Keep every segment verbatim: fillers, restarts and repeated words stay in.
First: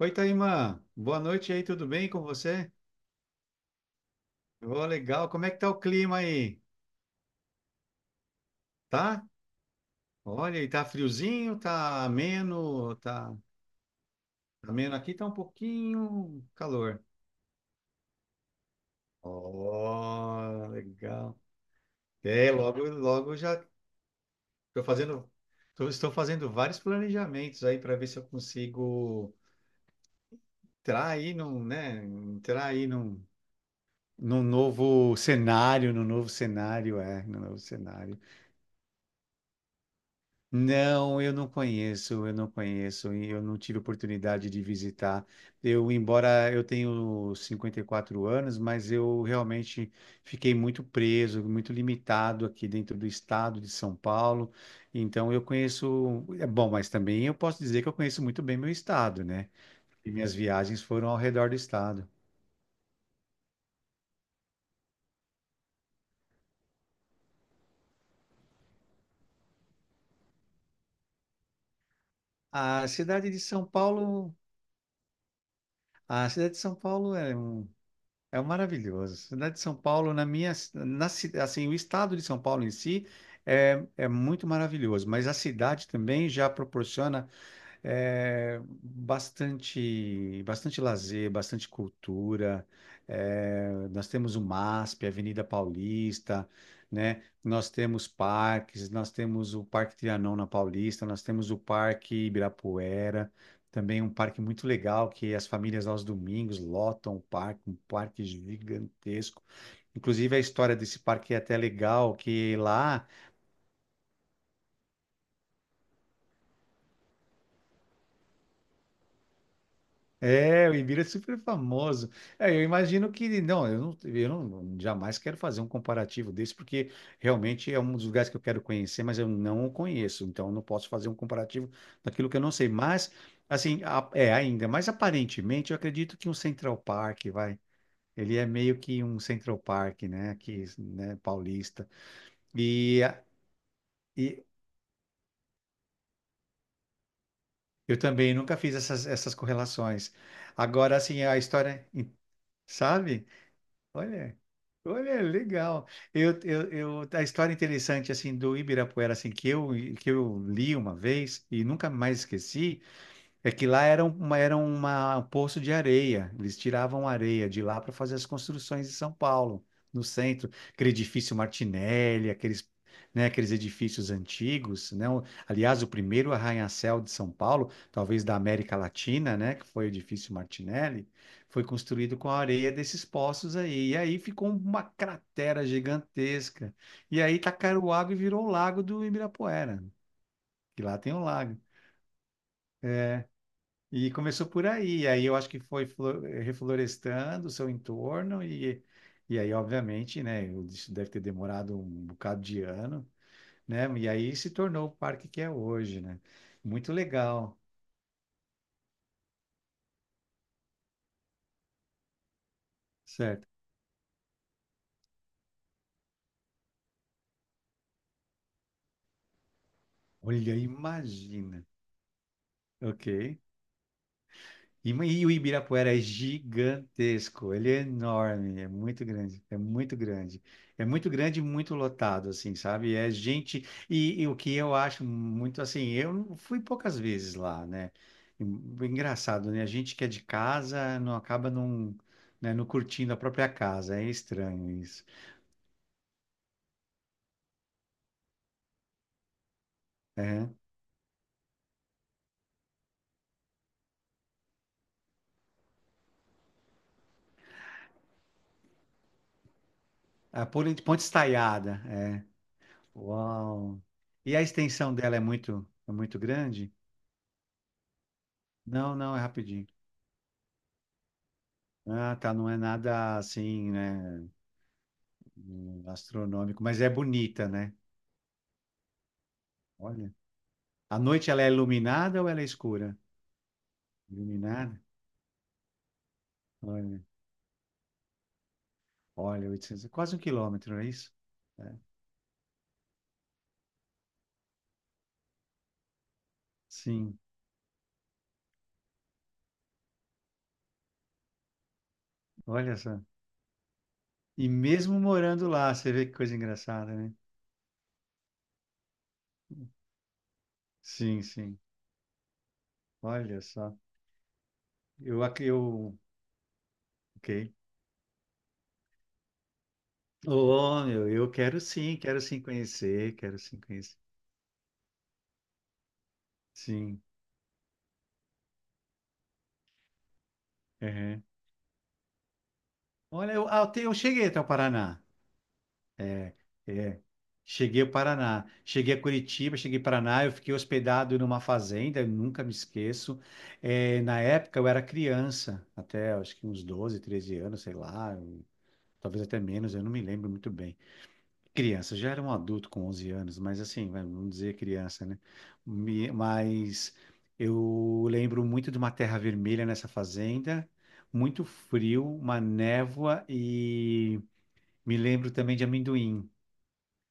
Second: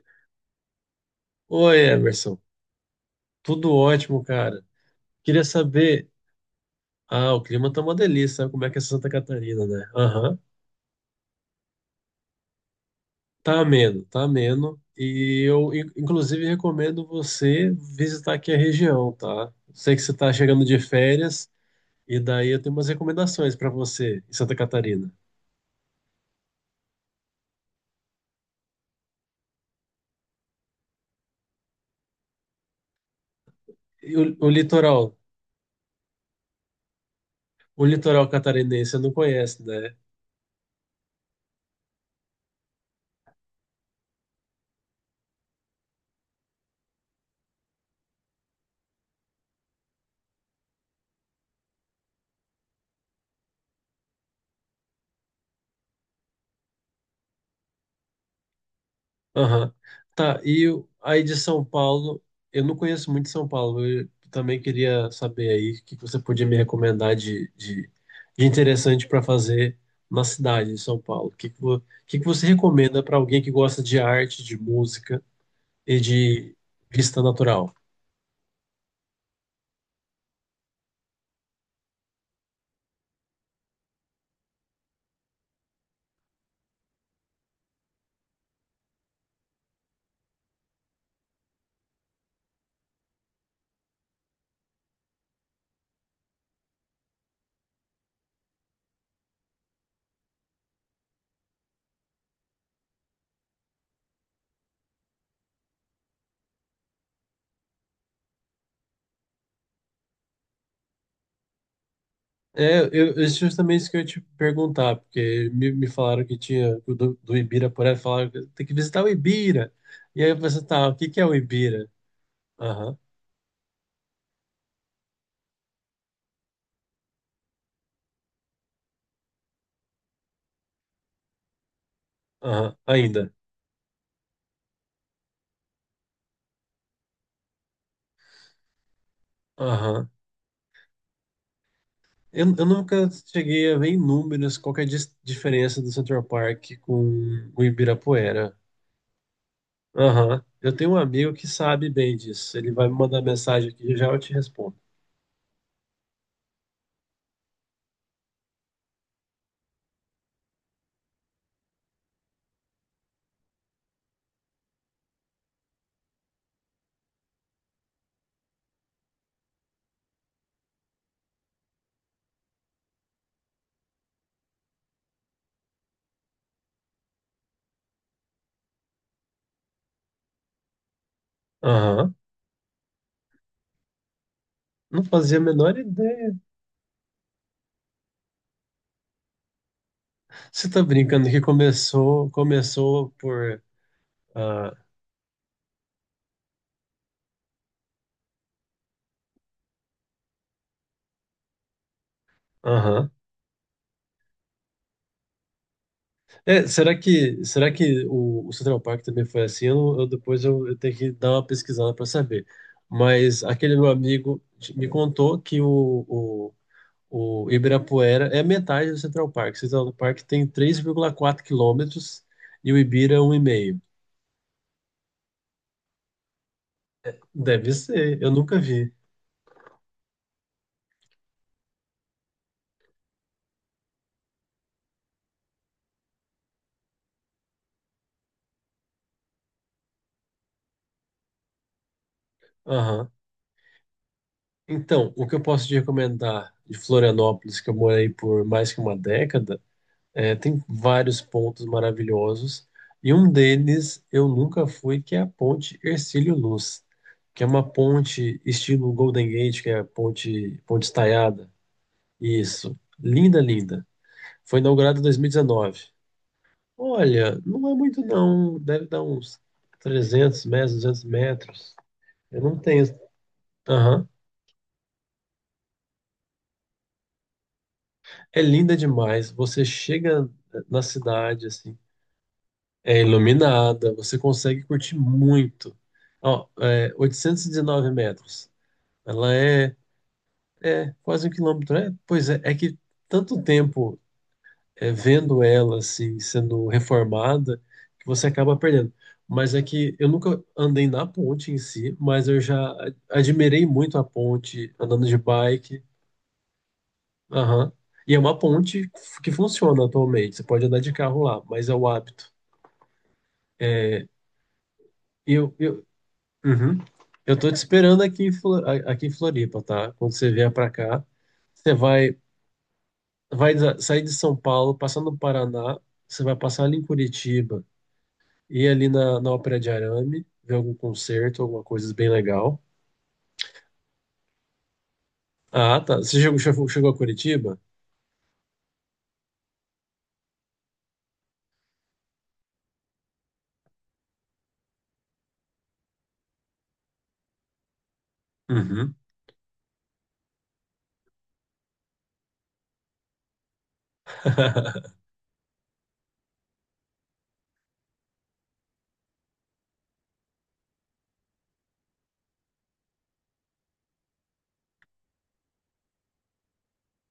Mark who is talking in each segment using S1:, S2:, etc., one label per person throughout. S1: Oi, Taimã. Boa noite aí,
S2: Oi,
S1: tudo bem com
S2: Emerson.
S1: você?
S2: Tudo ótimo, cara.
S1: Ô, legal.
S2: Queria
S1: Como é que tá o
S2: saber.
S1: clima aí?
S2: Ah, o clima tá uma delícia, sabe como é que é Santa
S1: Tá?
S2: Catarina, né? Aham.
S1: Olha, e tá friozinho, tá ameno, tá
S2: Tá ameno, tá
S1: tá
S2: ameno.
S1: ameno aqui, tá um
S2: E eu, in-
S1: pouquinho
S2: inclusive,
S1: calor.
S2: recomendo você visitar aqui a região, tá? Sei que você tá chegando
S1: Ó,
S2: de
S1: legal.
S2: férias, e daí
S1: É,
S2: eu tenho
S1: logo,
S2: umas
S1: logo
S2: recomendações
S1: já
S2: para você em Santa
S1: tô
S2: Catarina.
S1: fazendo, tô- estou fazendo vários planejamentos aí para ver se eu consigo entrar aí num, né, entrar aí num,
S2: E o,
S1: num
S2: o litoral,
S1: novo cenário, num novo cenário, é, num novo
S2: o
S1: cenário.
S2: litoral catarinense você não conhece, né?
S1: Não, eu não conheço, eu não conheço e eu não tive oportunidade de visitar. Eu, embora eu tenho cinquenta e quatro anos, mas eu realmente fiquei muito preso, muito limitado aqui dentro do estado de São Paulo. Então eu conheço, é bom, mas também eu posso dizer que eu conheço muito bem meu estado, né?
S2: Aham.
S1: E minhas
S2: Tá, e
S1: viagens
S2: o-
S1: foram ao
S2: aí de
S1: redor do
S2: São
S1: estado.
S2: Paulo, eu não conheço muito São Paulo, eu também queria saber aí o que que você podia me recomendar de, de, de interessante para fazer na cidade de São Paulo. O que, que, vo- o que que você
S1: A
S2: recomenda para
S1: cidade de
S2: alguém que
S1: São
S2: gosta de
S1: Paulo,
S2: arte, de música e
S1: a cidade
S2: de
S1: de São Paulo
S2: vista
S1: é um
S2: natural?
S1: é maravilhoso. Cidade de São Paulo, na minha, na, ci- assim, o estado de São Paulo em si é, é muito maravilhoso, mas a cidade também já proporciona é, bastante, bastante lazer, bastante cultura. É, nós temos o MASP, a Avenida Paulista, né? Nós temos parques, nós temos o Parque Trianon na Paulista, nós temos o Parque Ibirapuera, também um parque muito legal que as famílias aos domingos lotam o parque, um parque gigantesco. Inclusive a história desse parque é até legal, que
S2: É,
S1: lá.
S2: eu, eu- justamente isso que eu ia te perguntar, porque me, me falaram que tinha que o do, do Ibirapuera, falaram que tem que visitar o Ibira. E aí eu pensei,
S1: É, o
S2: tá, o
S1: Ibira é
S2: que que é o
S1: super
S2: Ibira?
S1: famoso. É, eu
S2: Aham,
S1: imagino que, não, eu não, eu não- jamais quero fazer um comparativo desse, porque realmente é um dos lugares que eu quero conhecer, mas eu não o conheço, então eu não posso fazer um comparativo daquilo que eu não sei.
S2: aham,
S1: Mas,
S2: ainda.
S1: assim, a- é ainda, mas aparentemente eu acredito que um Central Park, vai, ele é meio que um Central Park,
S2: Aham.
S1: né, aqui, né, paulista.
S2: Eu, eu
S1: E,
S2: nunca cheguei a ver em
S1: e
S2: números qual que é a dis- diferença do Central Park com o
S1: eu também
S2: Ibirapuera.
S1: nunca fiz essas, essas correlações.
S2: Aham. Eu tenho um
S1: Agora, assim,
S2: amigo
S1: a
S2: que
S1: história,
S2: sabe bem disso. Ele vai me mandar
S1: sabe?
S2: mensagem aqui e já eu te
S1: Olha,
S2: respondo.
S1: olha, legal. Eu, eu, eu, a história interessante assim do Ibirapuera assim que eu que eu li uma vez e nunca mais esqueci. É que lá era, um, uma, era uma- um poço de areia. Eles tiravam areia de lá para fazer as construções de São Paulo, no centro. Aquele edifício Martinelli, aqueles, né, aqueles edifícios antigos, né? O- Aliás, o primeiro arranha-céu de São Paulo, talvez da América Latina, né, que foi o edifício Martinelli, foi
S2: Aham.
S1: construído com a areia desses poços aí. E aí ficou uma
S2: Não fazia a
S1: cratera
S2: menor ideia.
S1: gigantesca. E aí tacaram água e virou o Lago do Ibirapuera,
S2: Você tá
S1: que lá tem um
S2: brincando que
S1: lago.
S2: começou, começou por.
S1: E começou por
S2: Ah,
S1: aí, aí eu acho que foi flo- reflorestando o seu entorno e, e aí, obviamente, né, isso deve ter demorado um bocado de ano,
S2: aham.
S1: né, e aí se tornou o parque que é hoje, né,
S2: É,
S1: muito
S2: será que,
S1: legal,
S2: será que o, o Central Park também foi assim? Eu, eu- depois eu, eu tenho que dar uma pesquisada para saber. Mas
S1: certo?
S2: aquele meu amigo t- me contou que o, O Ibirapuera é metade do Central Park. O Central Park tem
S1: Olha,
S2: três vírgula quatro
S1: imagina,
S2: quilômetros e o Ibira um
S1: ok?
S2: e meio.
S1: E, ma- e o Ibirapuera é gigantesco, ele
S2: Deve
S1: é
S2: ser, eu nunca
S1: enorme, é
S2: vi.
S1: muito grande, é muito grande. É muito grande e muito lotado, assim, sabe? É gente. E, e o que eu acho muito assim, eu não- fui poucas vezes lá, né? E- Engraçado, né? A gente que é de casa não acaba não, né, não
S2: Aham.
S1: curtindo a própria casa, é estranho isso.
S2: Então, o que eu posso te recomendar de Florianópolis, que eu morei por mais que uma década, é,
S1: É.
S2: tem vários pontos maravilhosos. E um deles eu nunca fui, que é a Ponte Hercílio Luz, que é uma ponte estilo Golden Gate, que é a
S1: A
S2: ponte,
S1: Ponte
S2: ponte
S1: Ponte
S2: estaiada.
S1: Estaiada, é.
S2: Isso. Linda,
S1: Uau!
S2: linda.
S1: E a
S2: Foi
S1: extensão
S2: inaugurado em
S1: dela é muito,
S2: dois mil e dezenove.
S1: é muito grande?
S2: Olha, não é muito não. Deve
S1: Não,
S2: dar
S1: não, é
S2: uns
S1: rapidinho.
S2: trezentos metros, duzentos metros.
S1: Ah, tá,
S2: Eu
S1: não
S2: não
S1: é
S2: tenho.
S1: nada assim,
S2: Aham.
S1: né, hum, astronômico, mas é bonita, né?
S2: É linda demais. Você
S1: Olha.
S2: chega na
S1: À noite ela
S2: cidade,
S1: é
S2: assim,
S1: iluminada ou ela é escura?
S2: é iluminada, você consegue
S1: Iluminada?
S2: curtir muito. Ó, é
S1: Olha,
S2: oitocentos e dezenove metros. Ela
S1: olha,
S2: é,
S1: oitocentos, quase um quilômetro, não é
S2: é
S1: isso?
S2: quase um
S1: É.
S2: quilômetro. É, pois é, é que tanto tempo é, vendo ela assim, sendo
S1: Sim,
S2: reformada, que você acaba perdendo. Mas é que eu nunca andei na ponte em si, mas eu já
S1: olha
S2: a-
S1: só.
S2: admirei muito a
S1: E
S2: ponte
S1: mesmo
S2: andando de
S1: morando lá,
S2: bike.
S1: você vê que coisa engraçada, né?
S2: Aham. E é uma ponte f- que funciona atualmente. Você pode andar de
S1: Sim,
S2: carro lá,
S1: sim,
S2: mas é o hábito.
S1: olha só. Eu,
S2: E
S1: ac-
S2: Eu, eu,
S1: eu,
S2: uhum.
S1: ok.
S2: Eu tô te esperando aqui em, Flo- a- aqui em Floripa, tá? Quando você vier pra
S1: Oh,
S2: cá,
S1: meu, eu quero
S2: você
S1: sim,
S2: vai,
S1: quero sim conhecer, quero
S2: vai
S1: sim
S2: sa-
S1: conhecer.
S2: sair de São Paulo, passar no Paraná, você vai passar ali em
S1: Sim,
S2: Curitiba. Ir ali na, na Ópera de Arame, ver algum
S1: uhum.
S2: concerto, alguma coisa bem legal.
S1: Olha, eu, ah, eu te- eu cheguei até o Paraná.
S2: Ah, tá. Você
S1: É.
S2: chegou, chegou chegou a
S1: É.
S2: Curitiba?
S1: Cheguei ao Paraná. Cheguei a Curitiba, cheguei ao Paraná, eu fiquei hospedado numa fazenda, eu nunca me esqueço. É, na época eu era criança, até acho que uns doze, treze anos, sei lá, eu-
S2: Uhum.
S1: talvez até menos, eu não me lembro muito bem. Criança, já era um adulto com onze anos, mas assim, vai- vamos dizer criança, né? Me- mas eu lembro muito de uma terra vermelha nessa fazenda, muito frio, uma névoa e me lembro também de amendoim.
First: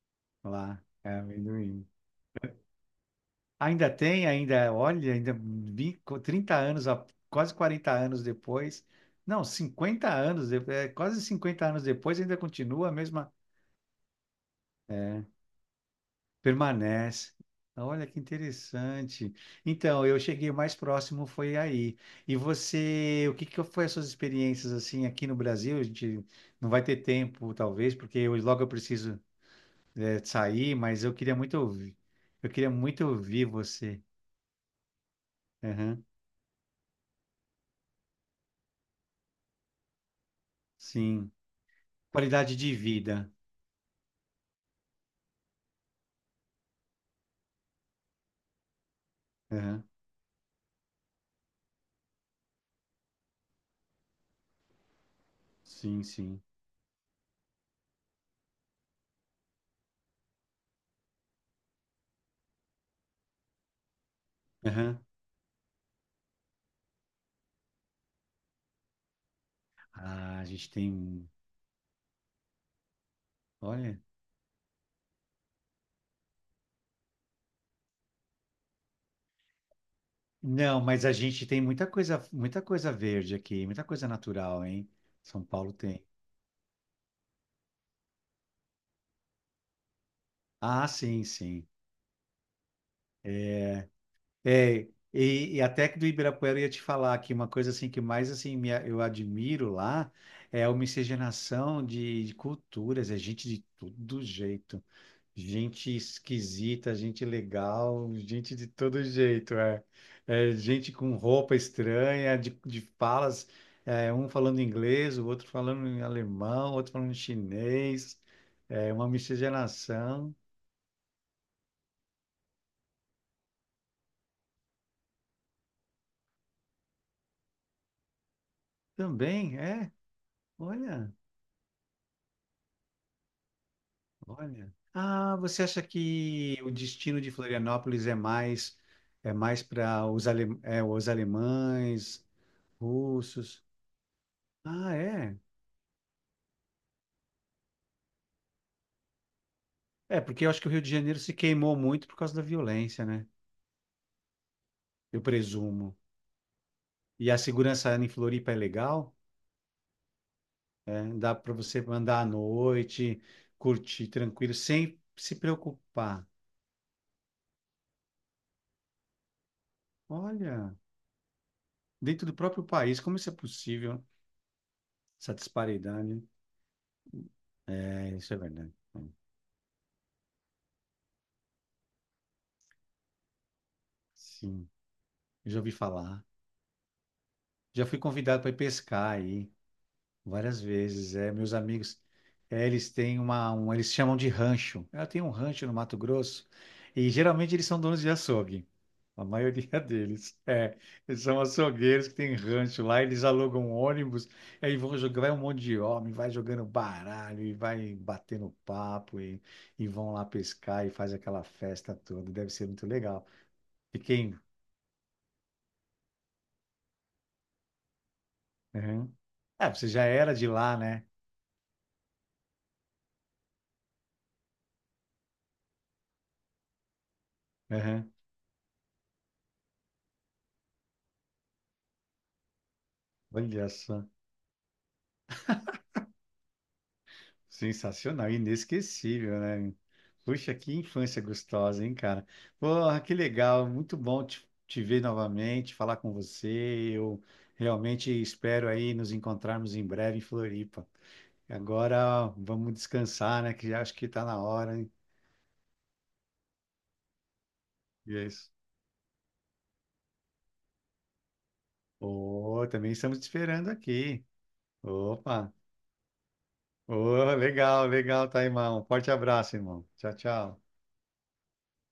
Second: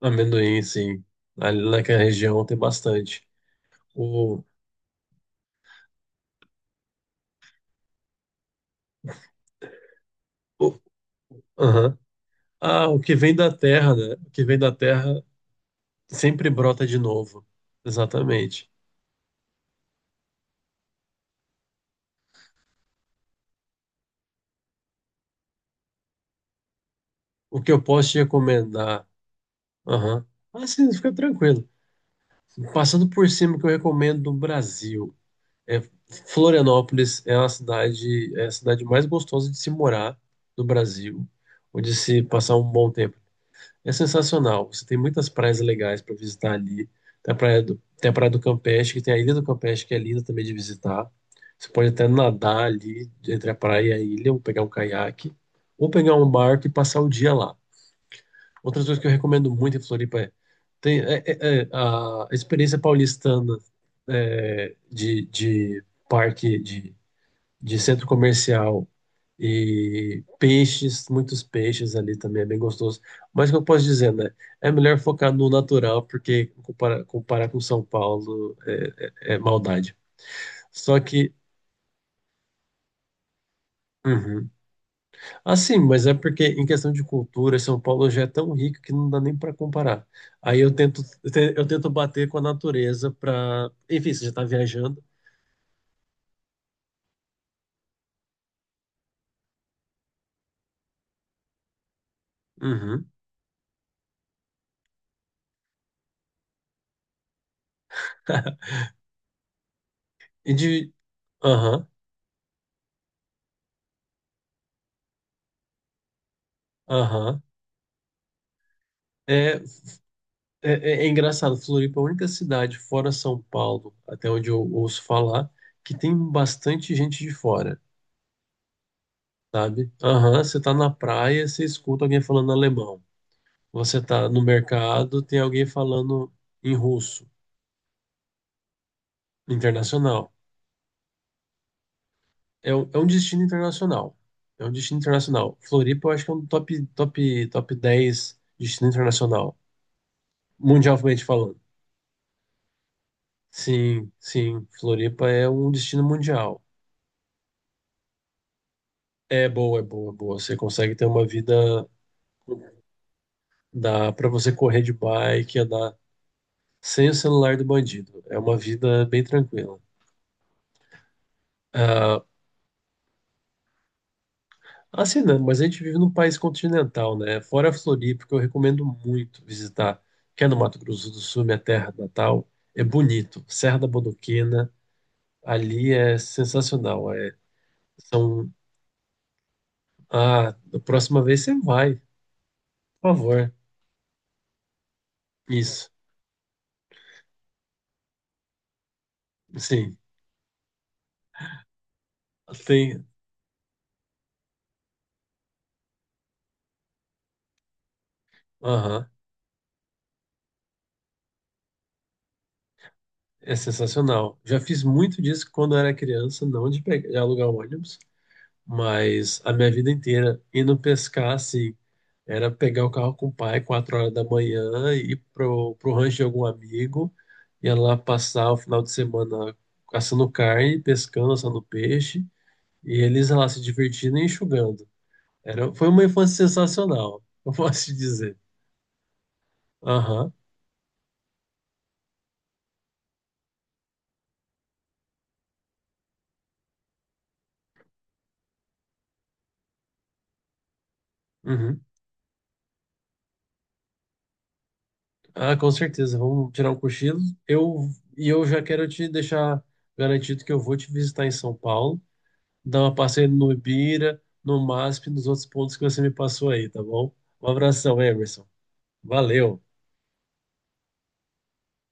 S2: Amendoim,
S1: Lá,
S2: sim.
S1: é
S2: Ali
S1: amendoim.
S2: naquela região tem bastante.
S1: Ainda tem,
S2: O,
S1: ainda, olha, ainda vinte, trinta anos, a- quase quarenta anos depois. Não, cinquenta anos depois,
S2: o,
S1: é, quase cinquenta anos
S2: aham.
S1: depois ainda
S2: Ah,
S1: continua a
S2: o que
S1: mesma,
S2: vem da terra, né? O que vem da terra
S1: é,
S2: sempre brota de
S1: permanece.
S2: novo.
S1: Olha que
S2: Exatamente.
S1: interessante. Então, eu cheguei o mais próximo foi aí. E você, o que que foi as suas experiências assim aqui no Brasil? A gente não vai ter tempo,
S2: O que eu
S1: talvez,
S2: posso te
S1: porque eu, logo eu
S2: recomendar?
S1: preciso, é,
S2: Aham. Ah,
S1: sair,
S2: sim,
S1: mas
S2: fica
S1: eu queria muito
S2: tranquilo.
S1: ouvir. Eu queria muito
S2: Passando por
S1: ouvir
S2: cima, o que eu
S1: você.
S2: recomendo do Brasil. É, Florianópolis é uma cidade, é a cidade mais gostosa de se morar no Brasil,
S1: Sim.
S2: ou de se
S1: Qualidade
S2: passar um
S1: de
S2: bom tempo.
S1: vida.
S2: É sensacional. Você tem muitas praias legais para visitar ali. Tem a praia do, tem a praia do Campeche, que tem a Ilha do
S1: Aham.
S2: Campeche, que é linda também de visitar. Você pode até nadar ali entre a praia e a ilha, ou pegar um caiaque, ou
S1: Sim,
S2: pegar um
S1: sim.
S2: barco e passar o dia lá. Outras coisas que eu recomendo muito em Floripa é, tem, é- é- é a experiência paulistana, é,
S1: Aham.
S2: de, de parque, de de centro comercial e
S1: Ah, a gente
S2: peixes,
S1: tem.
S2: muitos peixes ali também é bem gostoso. Mas o que eu posso
S1: Olha.
S2: dizer, né? É melhor focar no natural, porque comparar, comparar com São Paulo é, é- é maldade.
S1: Não,
S2: Só
S1: mas a
S2: que,
S1: gente tem muita coisa, muita coisa verde aqui, muita coisa
S2: uhum.
S1: natural, hein? São Paulo
S2: Assim,
S1: tem.
S2: mas é porque em questão de cultura, São Paulo já é tão rico que não dá nem para comparar. Aí eu
S1: Ah,
S2: tento,
S1: sim,
S2: eu te-
S1: sim.
S2: eu tento bater com a natureza para, enfim, você já está
S1: É,
S2: viajando.
S1: e, e até que do Ibirapuera eu ia te falar que uma coisa assim que mais assim me, a- eu admiro lá é a miscigenação de, de
S2: Uhum.
S1: culturas, é gente de todo jeito. Gente esquisita, gente legal, gente de todo jeito, é. É,
S2: E
S1: gente
S2: de,
S1: com roupa
S2: aham,
S1: estranha, de, de falas, é, um falando inglês, o outro falando em alemão, o outro falando em
S2: aham.
S1: chinês, é uma
S2: É,
S1: miscigenação.
S2: É, é- é engraçado, Floripa é a única cidade fora São Paulo, até onde eu ouço falar, que tem bastante gente de fora,
S1: Também,
S2: sabe?
S1: é,
S2: Aham, você tá na
S1: olha,
S2: praia, você escuta alguém falando alemão. Você tá no
S1: olha.
S2: mercado,
S1: Ah,
S2: tem
S1: você
S2: alguém
S1: acha
S2: falando
S1: que o
S2: em
S1: destino
S2: russo,
S1: de Florianópolis é mais é mais para os,
S2: internacional.
S1: ale, é, os alemães,
S2: É, um- é um destino
S1: russos?
S2: internacional. É um
S1: Ah,
S2: destino
S1: é?
S2: internacional. Floripa, eu acho que é um top, top, top dez destino internacional,
S1: É, porque eu acho que o Rio de Janeiro
S2: mundialmente
S1: se
S2: falando.
S1: queimou muito por causa da violência, né?
S2: Sim, sim,
S1: Eu
S2: Floripa é um
S1: presumo.
S2: destino mundial.
S1: E a segurança em Floripa é legal,
S2: É boa, é boa, é boa. Você consegue
S1: é,
S2: ter uma
S1: dá para você
S2: vida.
S1: andar à noite, curtir
S2: Dá pra você
S1: tranquilo,
S2: correr de
S1: sem se
S2: bike, andar
S1: preocupar.
S2: sem o celular do bandido. É uma vida bem tranquila.
S1: Olha,
S2: Ah,
S1: dentro do próprio país, como isso é possível?
S2: assim,
S1: Essa
S2: não, mas a gente vive num
S1: disparidade.
S2: país continental, né? Fora a
S1: É,
S2: Floripa, que
S1: isso é
S2: eu
S1: verdade.
S2: recomendo
S1: É,
S2: muito visitar, que é no Mato Grosso do Sul, minha terra natal. É bonito. Serra da
S1: sim,
S2: Bodoquena,
S1: eu já ouvi
S2: ali é
S1: falar.
S2: sensacional. É,
S1: Já fui convidado
S2: são.
S1: para ir pescar aí.
S2: Ah,
S1: Várias
S2: da
S1: vezes,
S2: próxima
S1: é,
S2: vez você
S1: meus
S2: vai,
S1: amigos, é, eles
S2: por
S1: têm uma,
S2: favor.
S1: um, eles chamam de rancho. Ela tem um rancho no
S2: Isso.
S1: Mato Grosso e geralmente eles são donos de açougue. A maioria
S2: Sim.
S1: deles, é, eles são açougueiros que têm rancho lá,
S2: Tem.
S1: eles alugam ônibus, aí vão jogar, vai um monte de homem, vai jogando baralho e vai batendo
S2: Aham.
S1: papo e, e vão lá pescar e faz aquela festa toda. Deve ser muito legal.
S2: É
S1: E quem?
S2: sensacional. Já fiz muito disso quando era criança, não de, pegar, de alugar um ônibus,
S1: Uhum.
S2: mas a
S1: É,
S2: minha
S1: você
S2: vida
S1: já era
S2: inteira
S1: de lá,
S2: indo
S1: né?
S2: pescar assim, era pegar o carro com o pai quatro horas da manhã ir pro, pro rancho de algum amigo, ia lá
S1: Uhum.
S2: passar o final de semana caçando carne, pescando, assando peixe, e eles lá se
S1: Olha só.
S2: divertindo e enxugando. Era, foi uma infância sensacional, eu posso te
S1: Sensacional,
S2: dizer.
S1: inesquecível, né?
S2: Aham,
S1: Puxa, que infância gostosa, hein, cara? Porra, que legal, muito bom te, te ver novamente, falar com você. Eu realmente espero aí nos encontrarmos em breve em Floripa.
S2: uhum.
S1: Agora vamos descansar, né? Que já acho que tá na hora, hein?
S2: Ah, com certeza. Vamos tirar um cochilo. Eu
S1: E é
S2: e eu
S1: isso.
S2: já quero te deixar garantido que eu vou te visitar em São Paulo,
S1: Ô,
S2: dar
S1: também
S2: uma
S1: estamos te
S2: passeio no
S1: esperando
S2: Ibira,
S1: aqui.
S2: no MASP, e nos outros
S1: Opa!
S2: pontos que você me passou aí, tá bom?
S1: Ô,
S2: Um
S1: legal,
S2: abração,
S1: legal, tá,
S2: Emerson.
S1: irmão. Forte abraço,
S2: Valeu.
S1: irmão. Tchau, tchau.